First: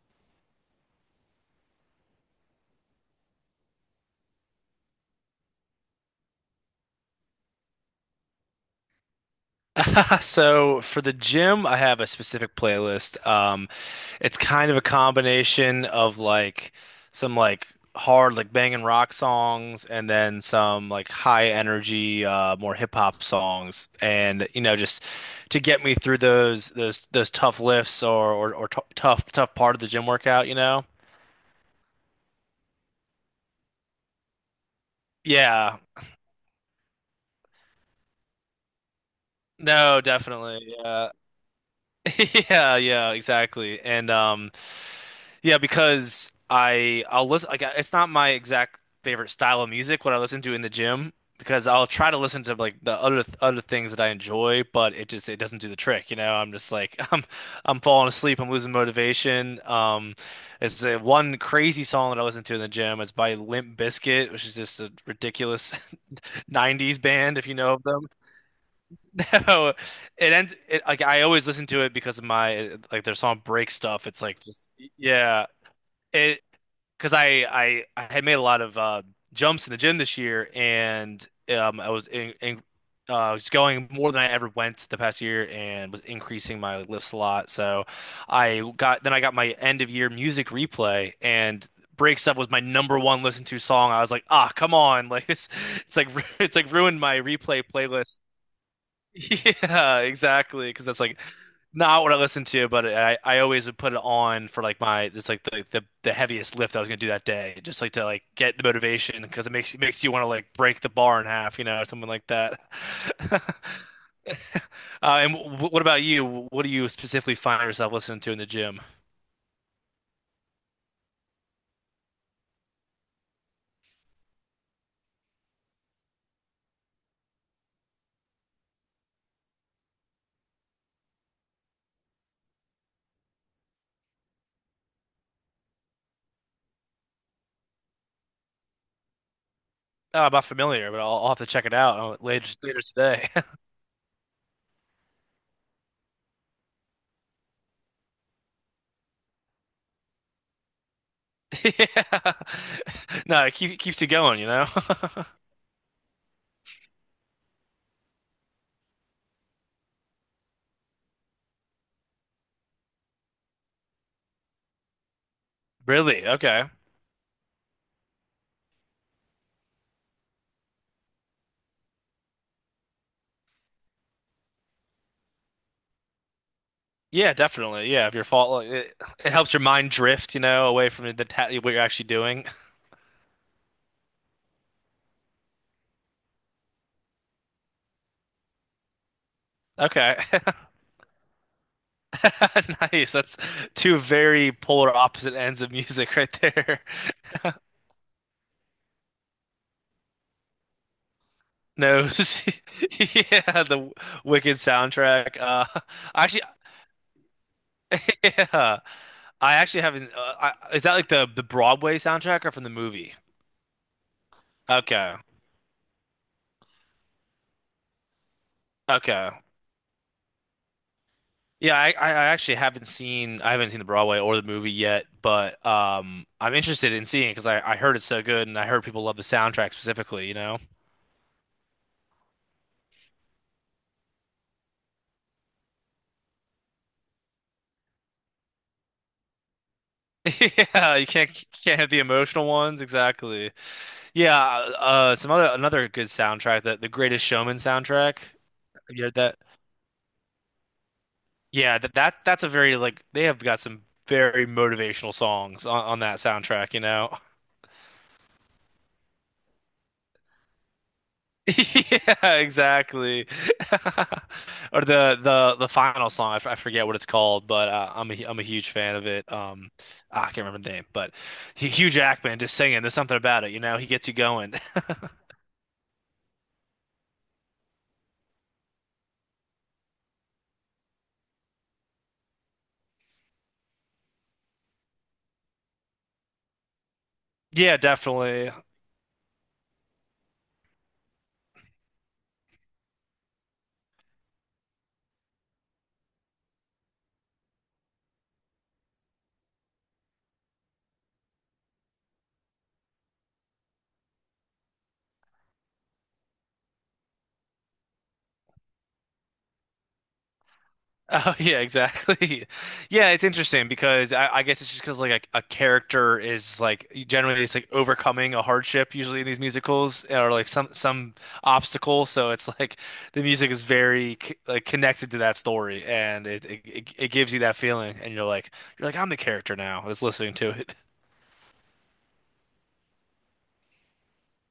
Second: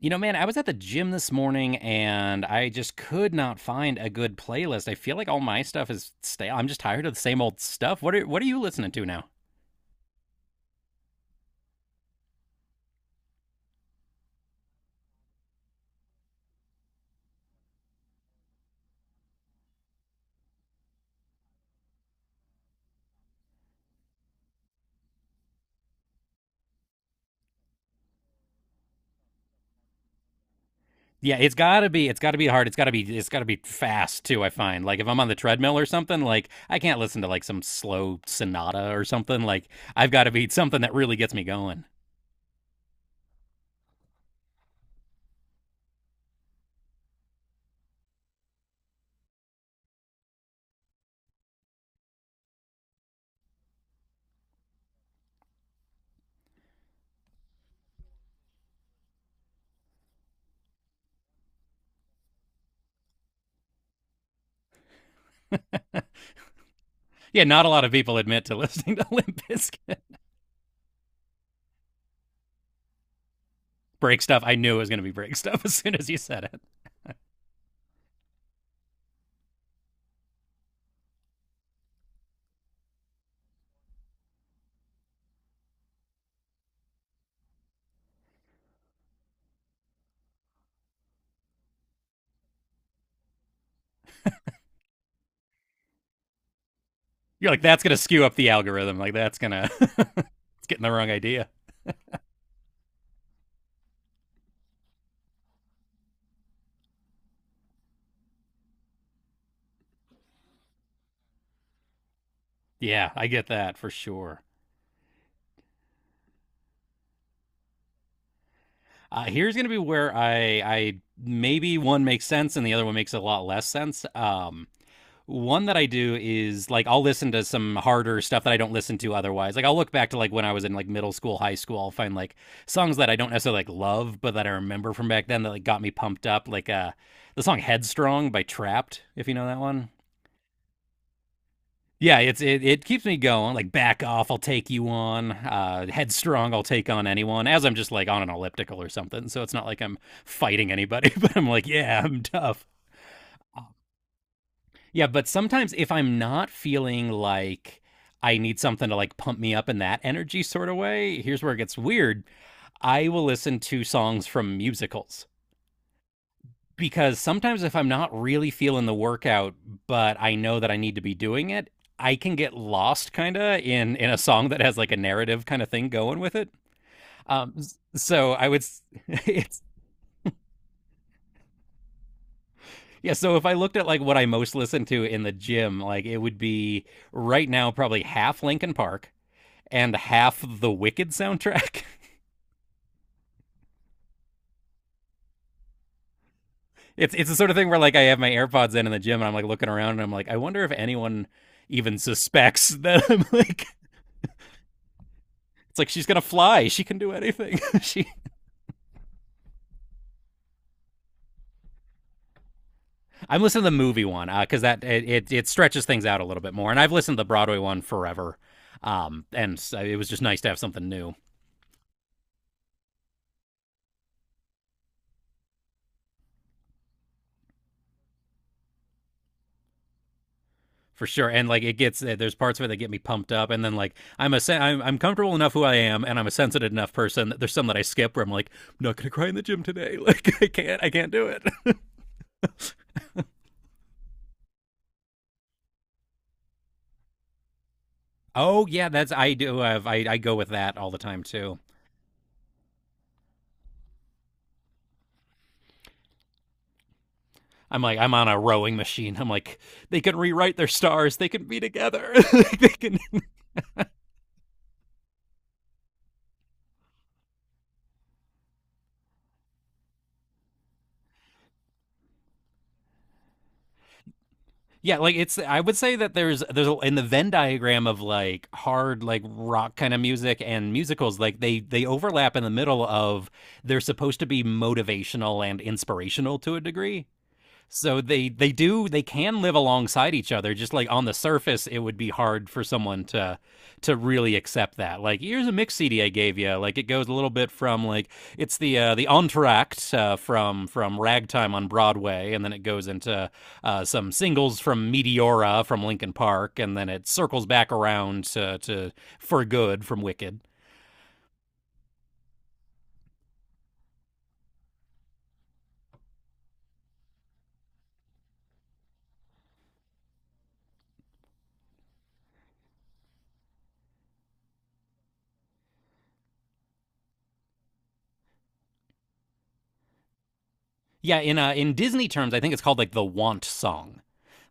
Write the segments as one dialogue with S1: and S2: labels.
S1: You know, man, I was at the gym this morning and I just could not find a good playlist. I feel like all my stuff is stale. I'm just tired of the same old stuff. What are you listening to now?
S2: So for the gym, I have a specific playlist. It's kind of a combination of like some like hard like banging rock songs and then some like high energy more hip hop songs, and you know, just to get me through those tough lifts or t tough tough part of the gym workout, you know?
S1: Yeah, it's gotta be hard. It's gotta be fast too, I find. Like if I'm on the
S2: Yeah.
S1: treadmill or something, like I can't listen to like some slow sonata or something. Like
S2: No,
S1: I've gotta be
S2: definitely.
S1: something that
S2: Yeah.
S1: really gets me going.
S2: Yeah, yeah, exactly. And yeah, because I'll listen, like it's not my exact favorite style of music what I listen to in the gym, because I'll try to listen to like the other things that I enjoy, but it just it doesn't do the trick, you know. I'm just like I'm falling asleep, I'm losing motivation. It's one crazy song that I listen to in the gym. It's by Limp Bizkit, which is just a ridiculous 90s band
S1: Yeah,
S2: if you
S1: not a
S2: know of
S1: lot of
S2: them.
S1: people admit to listening to Limp
S2: So
S1: Bizkit.
S2: it ends it, like I always listen to it because of my like their song Break Stuff. It's
S1: Break
S2: like
S1: stuff. I
S2: just
S1: knew it was gonna be break
S2: yeah.
S1: stuff as soon as you
S2: It
S1: said it.
S2: because I had made a lot of jumps in the gym this year, and I was in I was going more than I ever went the past year, and was increasing my lifts a lot. So I got my end of year music replay, and Breaks Up was my number one listened to song. I was like, ah, come on, like it's like it's like ruined my
S1: You're like,
S2: replay
S1: that's going to
S2: playlist.
S1: skew up the algorithm. Like, that's going to,
S2: Yeah,
S1: it's
S2: exactly.
S1: getting
S2: Because
S1: the
S2: that's
S1: wrong
S2: like
S1: idea.
S2: not what I listen to, but I always would put it on for like my just like the heaviest lift I was gonna do that day, just like to like get the motivation, because it makes you want to like break the bar in half, you know, or something like that.
S1: Yeah, I get that for sure.
S2: And w what about you? What do you specifically find yourself listening to in the gym?
S1: Here's going to be where I maybe one makes sense and the other one makes a lot less sense. One that I do is like I'll listen to some harder stuff that I don't listen to otherwise. Like I'll look back to like when I was in like middle school, high school, I'll find like songs that I don't necessarily like love, but that I remember from back then that like got me pumped up. Like the song Headstrong by Trapped, if you know that one.
S2: I'm not familiar, but I'll have to check it out
S1: Yeah, it's it,
S2: later
S1: it keeps me
S2: today.
S1: going. Like back off, I'll take you on. Headstrong, I'll take on anyone. As I'm just like on an elliptical or something, so it's not like I'm fighting anybody, but I'm like, yeah, I'm
S2: Yeah,
S1: tough.
S2: no, keeps you going, you know.
S1: Yeah, but sometimes if I'm not feeling like I need something to like pump me up in that energy sort of way, here's where it gets weird. I will listen to songs from musicals
S2: Really? Okay.
S1: because sometimes if I'm not really feeling the workout, but I know that I need to be doing it, I can get lost kind of in a song that has like a narrative kind of thing going with it.
S2: Yeah,
S1: Um,
S2: definitely. Yeah, if you're
S1: so I
S2: fall,
S1: would,
S2: like, it helps your
S1: it's
S2: mind drift, you know, away from the ta what you're actually doing.
S1: Yeah. So if I looked at like what I most listen to in the gym, like it would be right now probably half Linkin Park and
S2: Okay,
S1: half the Wicked soundtrack.
S2: nice. That's two very polar opposite ends of music right there.
S1: It's the sort of thing where like I have my AirPods in the gym and I'm like looking around and I'm like I wonder if anyone even
S2: No,
S1: suspects that I'm
S2: yeah,
S1: like
S2: the Wicked soundtrack.
S1: it's like she's gonna
S2: Actually,
S1: fly. She can do anything. she.
S2: yeah, I actually haven't. Is that like the Broadway soundtrack or from the movie?
S1: I'm listening to the movie one because that it,
S2: Okay,
S1: it it stretches things out a little bit more. And I've listened to the Broadway one forever,
S2: okay.
S1: and so it was just nice to have something new.
S2: Yeah, I actually haven't seen the Broadway or the movie yet, but I'm interested in seeing it because I heard it's so good, and I heard people love the soundtrack specifically, you know?
S1: For sure. And like it gets eh, there's parts of it that get me pumped up, and then like I'm comfortable enough who I am, and I'm a sensitive enough person that there's some that I skip where I'm like I'm not gonna cry in the gym today. Like I can't I
S2: Yeah, you
S1: can't do
S2: can't
S1: it.
S2: have the emotional ones, exactly. Yeah, some other another good soundtrack, that the Greatest Showman soundtrack.
S1: Oh
S2: Have
S1: yeah,
S2: you
S1: that's
S2: heard
S1: I
S2: that?
S1: do have I go with that all the time too.
S2: Yeah, that's a very like they have got some very motivational songs on that soundtrack, you know?
S1: I'm like I'm on a rowing machine. I'm like they can rewrite their stars. They can be together.
S2: Yeah,
S1: they can.
S2: exactly. Or the final song. I forget what it's called, but I'm ai am a huge fan of it. Ah, I can't remember the name, but Hugh Jackman just singing. There's something about it, you know. He gets you going.
S1: Yeah, like it's I would say that in the Venn diagram of like hard like rock kind of music and musicals like they overlap in the middle of they're supposed to be motivational and inspirational to a degree
S2: Yeah,
S1: so they they
S2: definitely.
S1: do they can live alongside each other. Just like on the surface, it would be hard for someone to really accept that. Like here's a mix CD I gave you. Like it goes a little bit from like it's the entr'acte from Ragtime on Broadway, and then it goes into some singles from Meteora from Linkin Park, and then it circles back around to For Good from Wicked.
S2: Oh yeah, exactly. Yeah, it's interesting because I guess it's just because like a character is like generally it's like overcoming a hardship usually in these musicals or like some obstacle. So it's like the music is very like connected to that story, and it gives you that feeling and you're like I'm the character now that's listening to it.
S1: Yeah, in Disney terms, I think it's called like the want song.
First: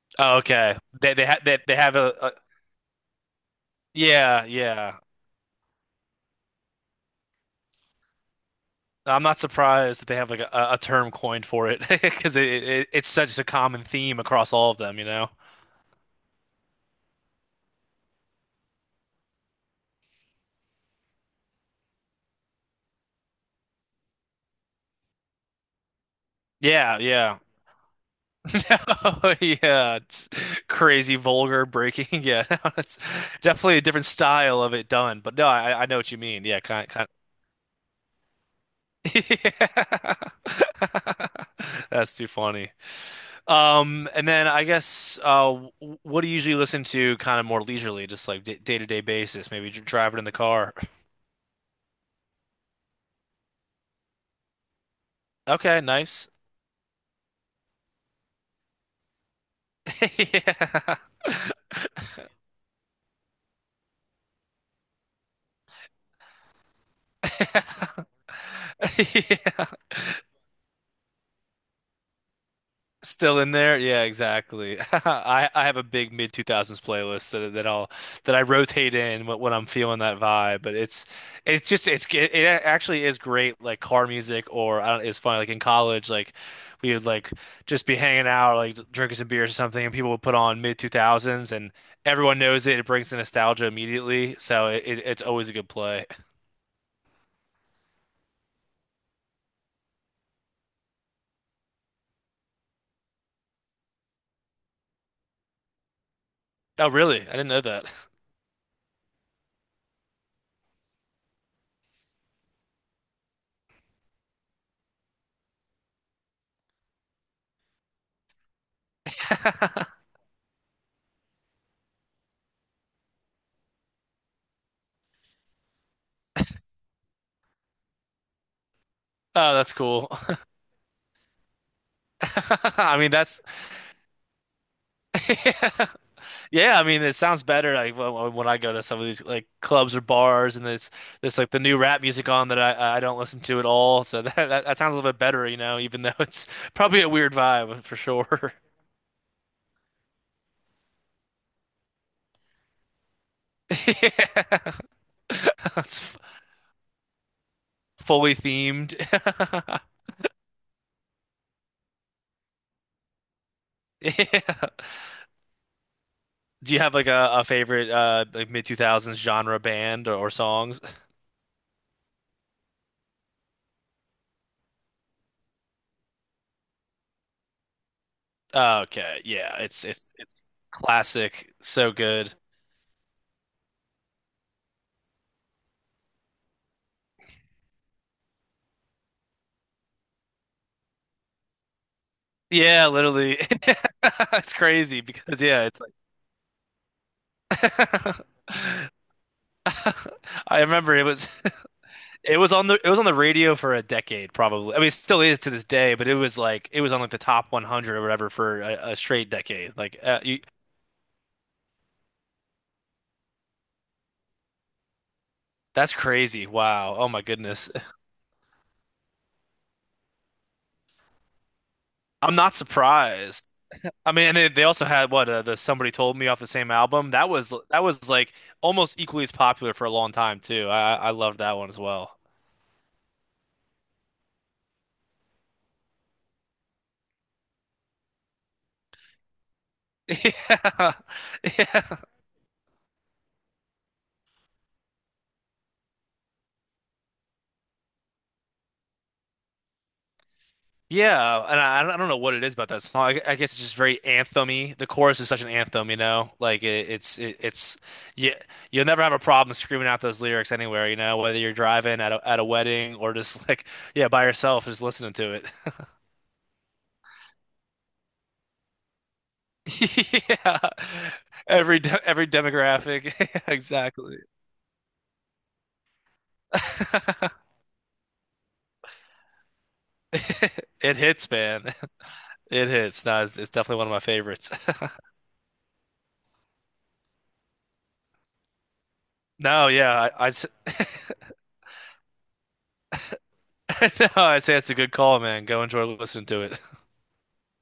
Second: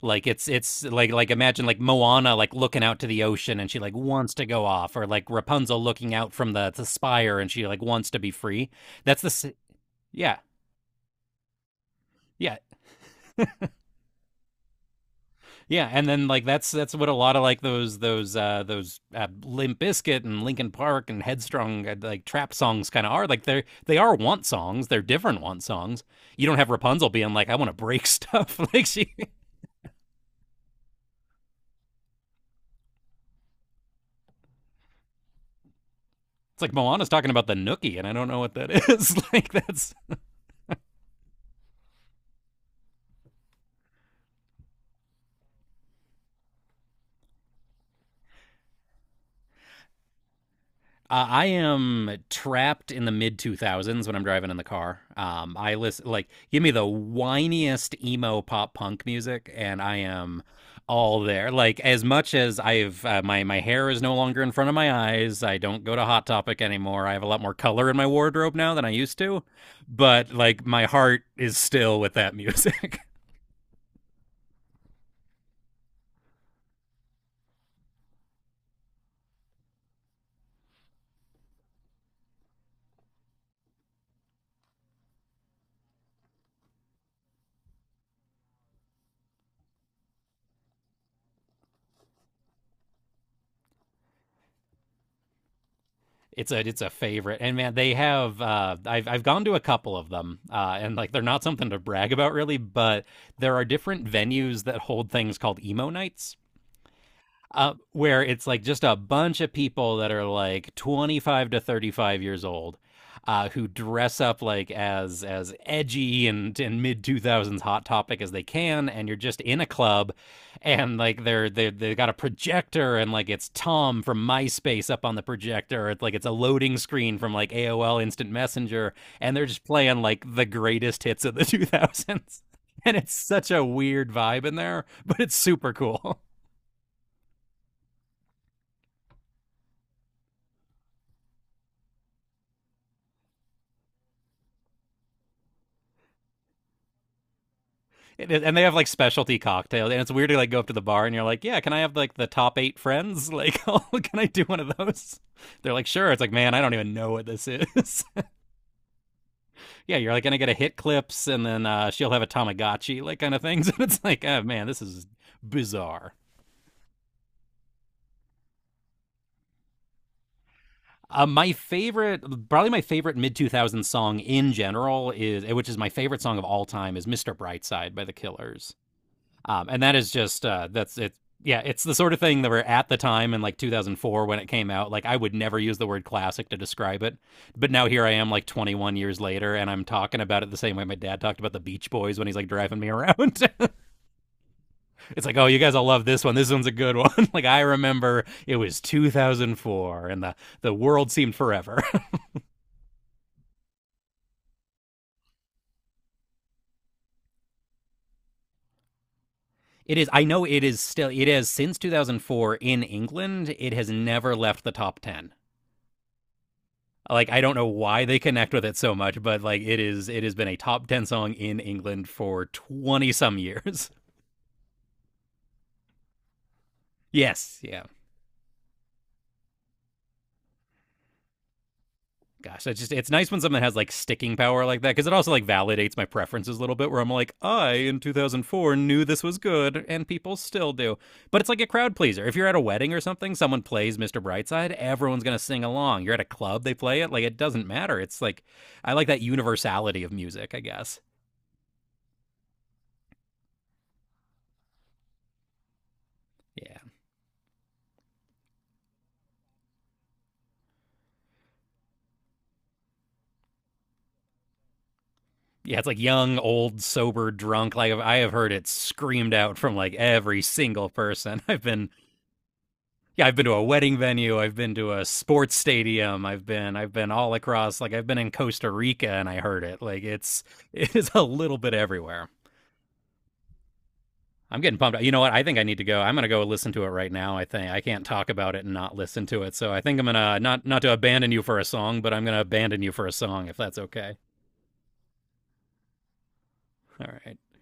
S1: Like
S2: Oh,
S1: it's
S2: okay,
S1: it's like like imagine
S2: they
S1: like
S2: have a
S1: Moana like looking out to the ocean and she like wants
S2: yeah,
S1: to go off,
S2: yeah.
S1: or like Rapunzel looking out from the spire and she like wants to be free. That's
S2: I'm
S1: the
S2: not
S1: s-
S2: surprised that they have
S1: yeah
S2: like a term coined for it because
S1: yeah
S2: it's such a common theme across all of them, you know?
S1: Yeah, and then like that's what a lot of like those Limp Bizkit and Linkin Park and Headstrong like trap songs kind of are. Like they are want songs. They're different want songs. You don't have
S2: Yeah,
S1: Rapunzel being
S2: yeah.
S1: like I want to break stuff. like she.
S2: Yeah, it's crazy, vulgar, breaking. Yeah, no, it's definitely a different style of it done. But no, I know what you mean. Yeah,
S1: It's like
S2: kind.
S1: Moana's talking about the Nookie, and I don't know what that is. like that's.
S2: Yeah. That's too funny. And then I guess w- What do you usually listen to, kind of more leisurely, just like d day-to-day basis? Maybe driving in the car.
S1: I am trapped in the mid two thousands when I'm driving in the car. I
S2: Okay,
S1: listen like
S2: nice.
S1: give me the whiniest emo pop punk music, and I am
S2: Yeah.
S1: all there. Like as much as I've my hair is no longer in front of my eyes. I don't go to Hot Topic anymore. I have a lot more color in my wardrobe now than I used to,
S2: Yeah.
S1: but like my heart is still with that music.
S2: Still in there? Yeah, exactly. I have a big mid 2000s playlist that I'll that I rotate in when I'm feeling that vibe, but it's just it actually is great like car music. Or I don't, it's funny like in college like we would like just be hanging out like drinking some beers or something, and people would put on mid 2000s and everyone knows it, it brings the nostalgia immediately, so it's always a good play.
S1: It's a favorite, and man, they have. I've gone to a couple of them, and like they're not something to brag about really, but there are different venues that hold things called emo nights,
S2: Oh, really? I didn't know that.
S1: where it's like just a bunch of people that are like 25 to 35 years old who dress up like as edgy and mid 2000s hot topic as they can and you're just in a club and like they got a projector and like it's Tom from MySpace up on the projector it's like it's a loading screen from like AOL Instant Messenger and they're
S2: Oh,
S1: just
S2: that's
S1: playing
S2: cool.
S1: like the greatest hits of the 2000s and
S2: I mean
S1: it's
S2: that's
S1: such a weird vibe in there but it's super cool.
S2: yeah, I mean it sounds better like when I go to some of these like clubs or bars, and there's like the new rap music on, that I don't listen to at all, so that sounds a little bit better, you know, even though it's probably a weird vibe for
S1: It is,
S2: sure.
S1: and they have like specialty cocktails, and it's weird to like go up to the bar and you're like, "Yeah, can I have like the top eight friends? Like, oh, can I do one
S2: Yeah.
S1: of those?" They're like,
S2: it's
S1: "Sure."
S2: f-
S1: It's like, man, I don't even know what this is.
S2: Fully themed.
S1: Yeah, you're like gonna get a hit clips, and then she'll have a Tamagotchi, like kind of things, and it's like, oh man,
S2: Yeah.
S1: this is bizarre.
S2: Do you have like a favorite like mid 2000s genre band or songs?
S1: Uh, my favorite, Probably my favorite mid 2000s song in general is, which is my favorite song of all time, is "Mr. Brightside" by the Killers.
S2: Okay, yeah,
S1: And that is
S2: it's
S1: just that's it.
S2: classic,
S1: Yeah, it's
S2: so
S1: the sort of
S2: good.
S1: thing that were at the time in like 2004 when it came out. Like I would never use the word classic to describe it, but now here I am, like 21 years later, and I'm talking about it the same way my dad talked about the Beach Boys when he's like driving
S2: Yeah,
S1: me
S2: literally.
S1: around.
S2: It's crazy
S1: it's like,
S2: because
S1: oh, you
S2: yeah,
S1: guys
S2: it's
S1: all
S2: like
S1: love this one. This one's a good one. like I remember it was 2004, and the
S2: I
S1: the
S2: remember it
S1: world
S2: was
S1: seemed forever.
S2: it was on the it was on the radio for a decade probably. I mean, it still is to this day, but it was like it was on like the top 100 or whatever for a straight decade.
S1: it
S2: Like
S1: is. I
S2: you,
S1: know it is still. It is since 2004 in England. It has never left the top 10.
S2: that's crazy. Wow. Oh my
S1: Like I don't know
S2: goodness.
S1: why they connect with it so much, but like it is it has been a top 10 song in England
S2: I'm
S1: for
S2: not
S1: 20 some
S2: surprised.
S1: years.
S2: I mean, and they also had what, the Somebody Told Me off the same album. That was
S1: yes, yeah.
S2: like almost equally as popular for a long time too. I loved that one as well.
S1: Gosh, it's just it's nice when something has like sticking power like that because it also like validates my preferences a little bit where I'm like, I in 2004 knew this was good and people still
S2: Yeah.
S1: do. But it's like a crowd
S2: Yeah.
S1: pleaser. If you're at a wedding or something, someone plays Mr. Brightside, everyone's going to sing along. You're at a club, they play it, like it doesn't matter. It's like I like that universality of music, I guess.
S2: Yeah, and I don't know what it is about that song. I guess it's just very anthem-y. The chorus is such an anthem, you know? Like
S1: Yeah.
S2: it's you, you'll never have a problem screaming out those lyrics anywhere, you know, whether you're driving at a wedding or just like yeah, by yourself just listening to it.
S1: Yeah, it's like young, old, sober, drunk. Like I have heard it screamed out from like every
S2: Yeah.
S1: single person. I've been
S2: Every demographic.
S1: yeah, I've been to a wedding
S2: Exactly.
S1: venue, I've been to a sports stadium, I've been all across like I've been in Costa Rica and I heard it. Like it's it
S2: It
S1: is a
S2: hits,
S1: little bit
S2: man.
S1: everywhere.
S2: It hits. No, it's definitely one of my favorites.
S1: I'm getting pumped. You know what? I think I need to go. I'm gonna go listen to it right now. I think I can't talk about it and not listen to it.
S2: No,
S1: So I think I'm
S2: yeah,
S1: gonna not not to abandon you for a song, but I'm gonna abandon you for a song if that's
S2: no,
S1: okay.
S2: I say it's a good call, man. Go enjoy listening to it.
S1: All right.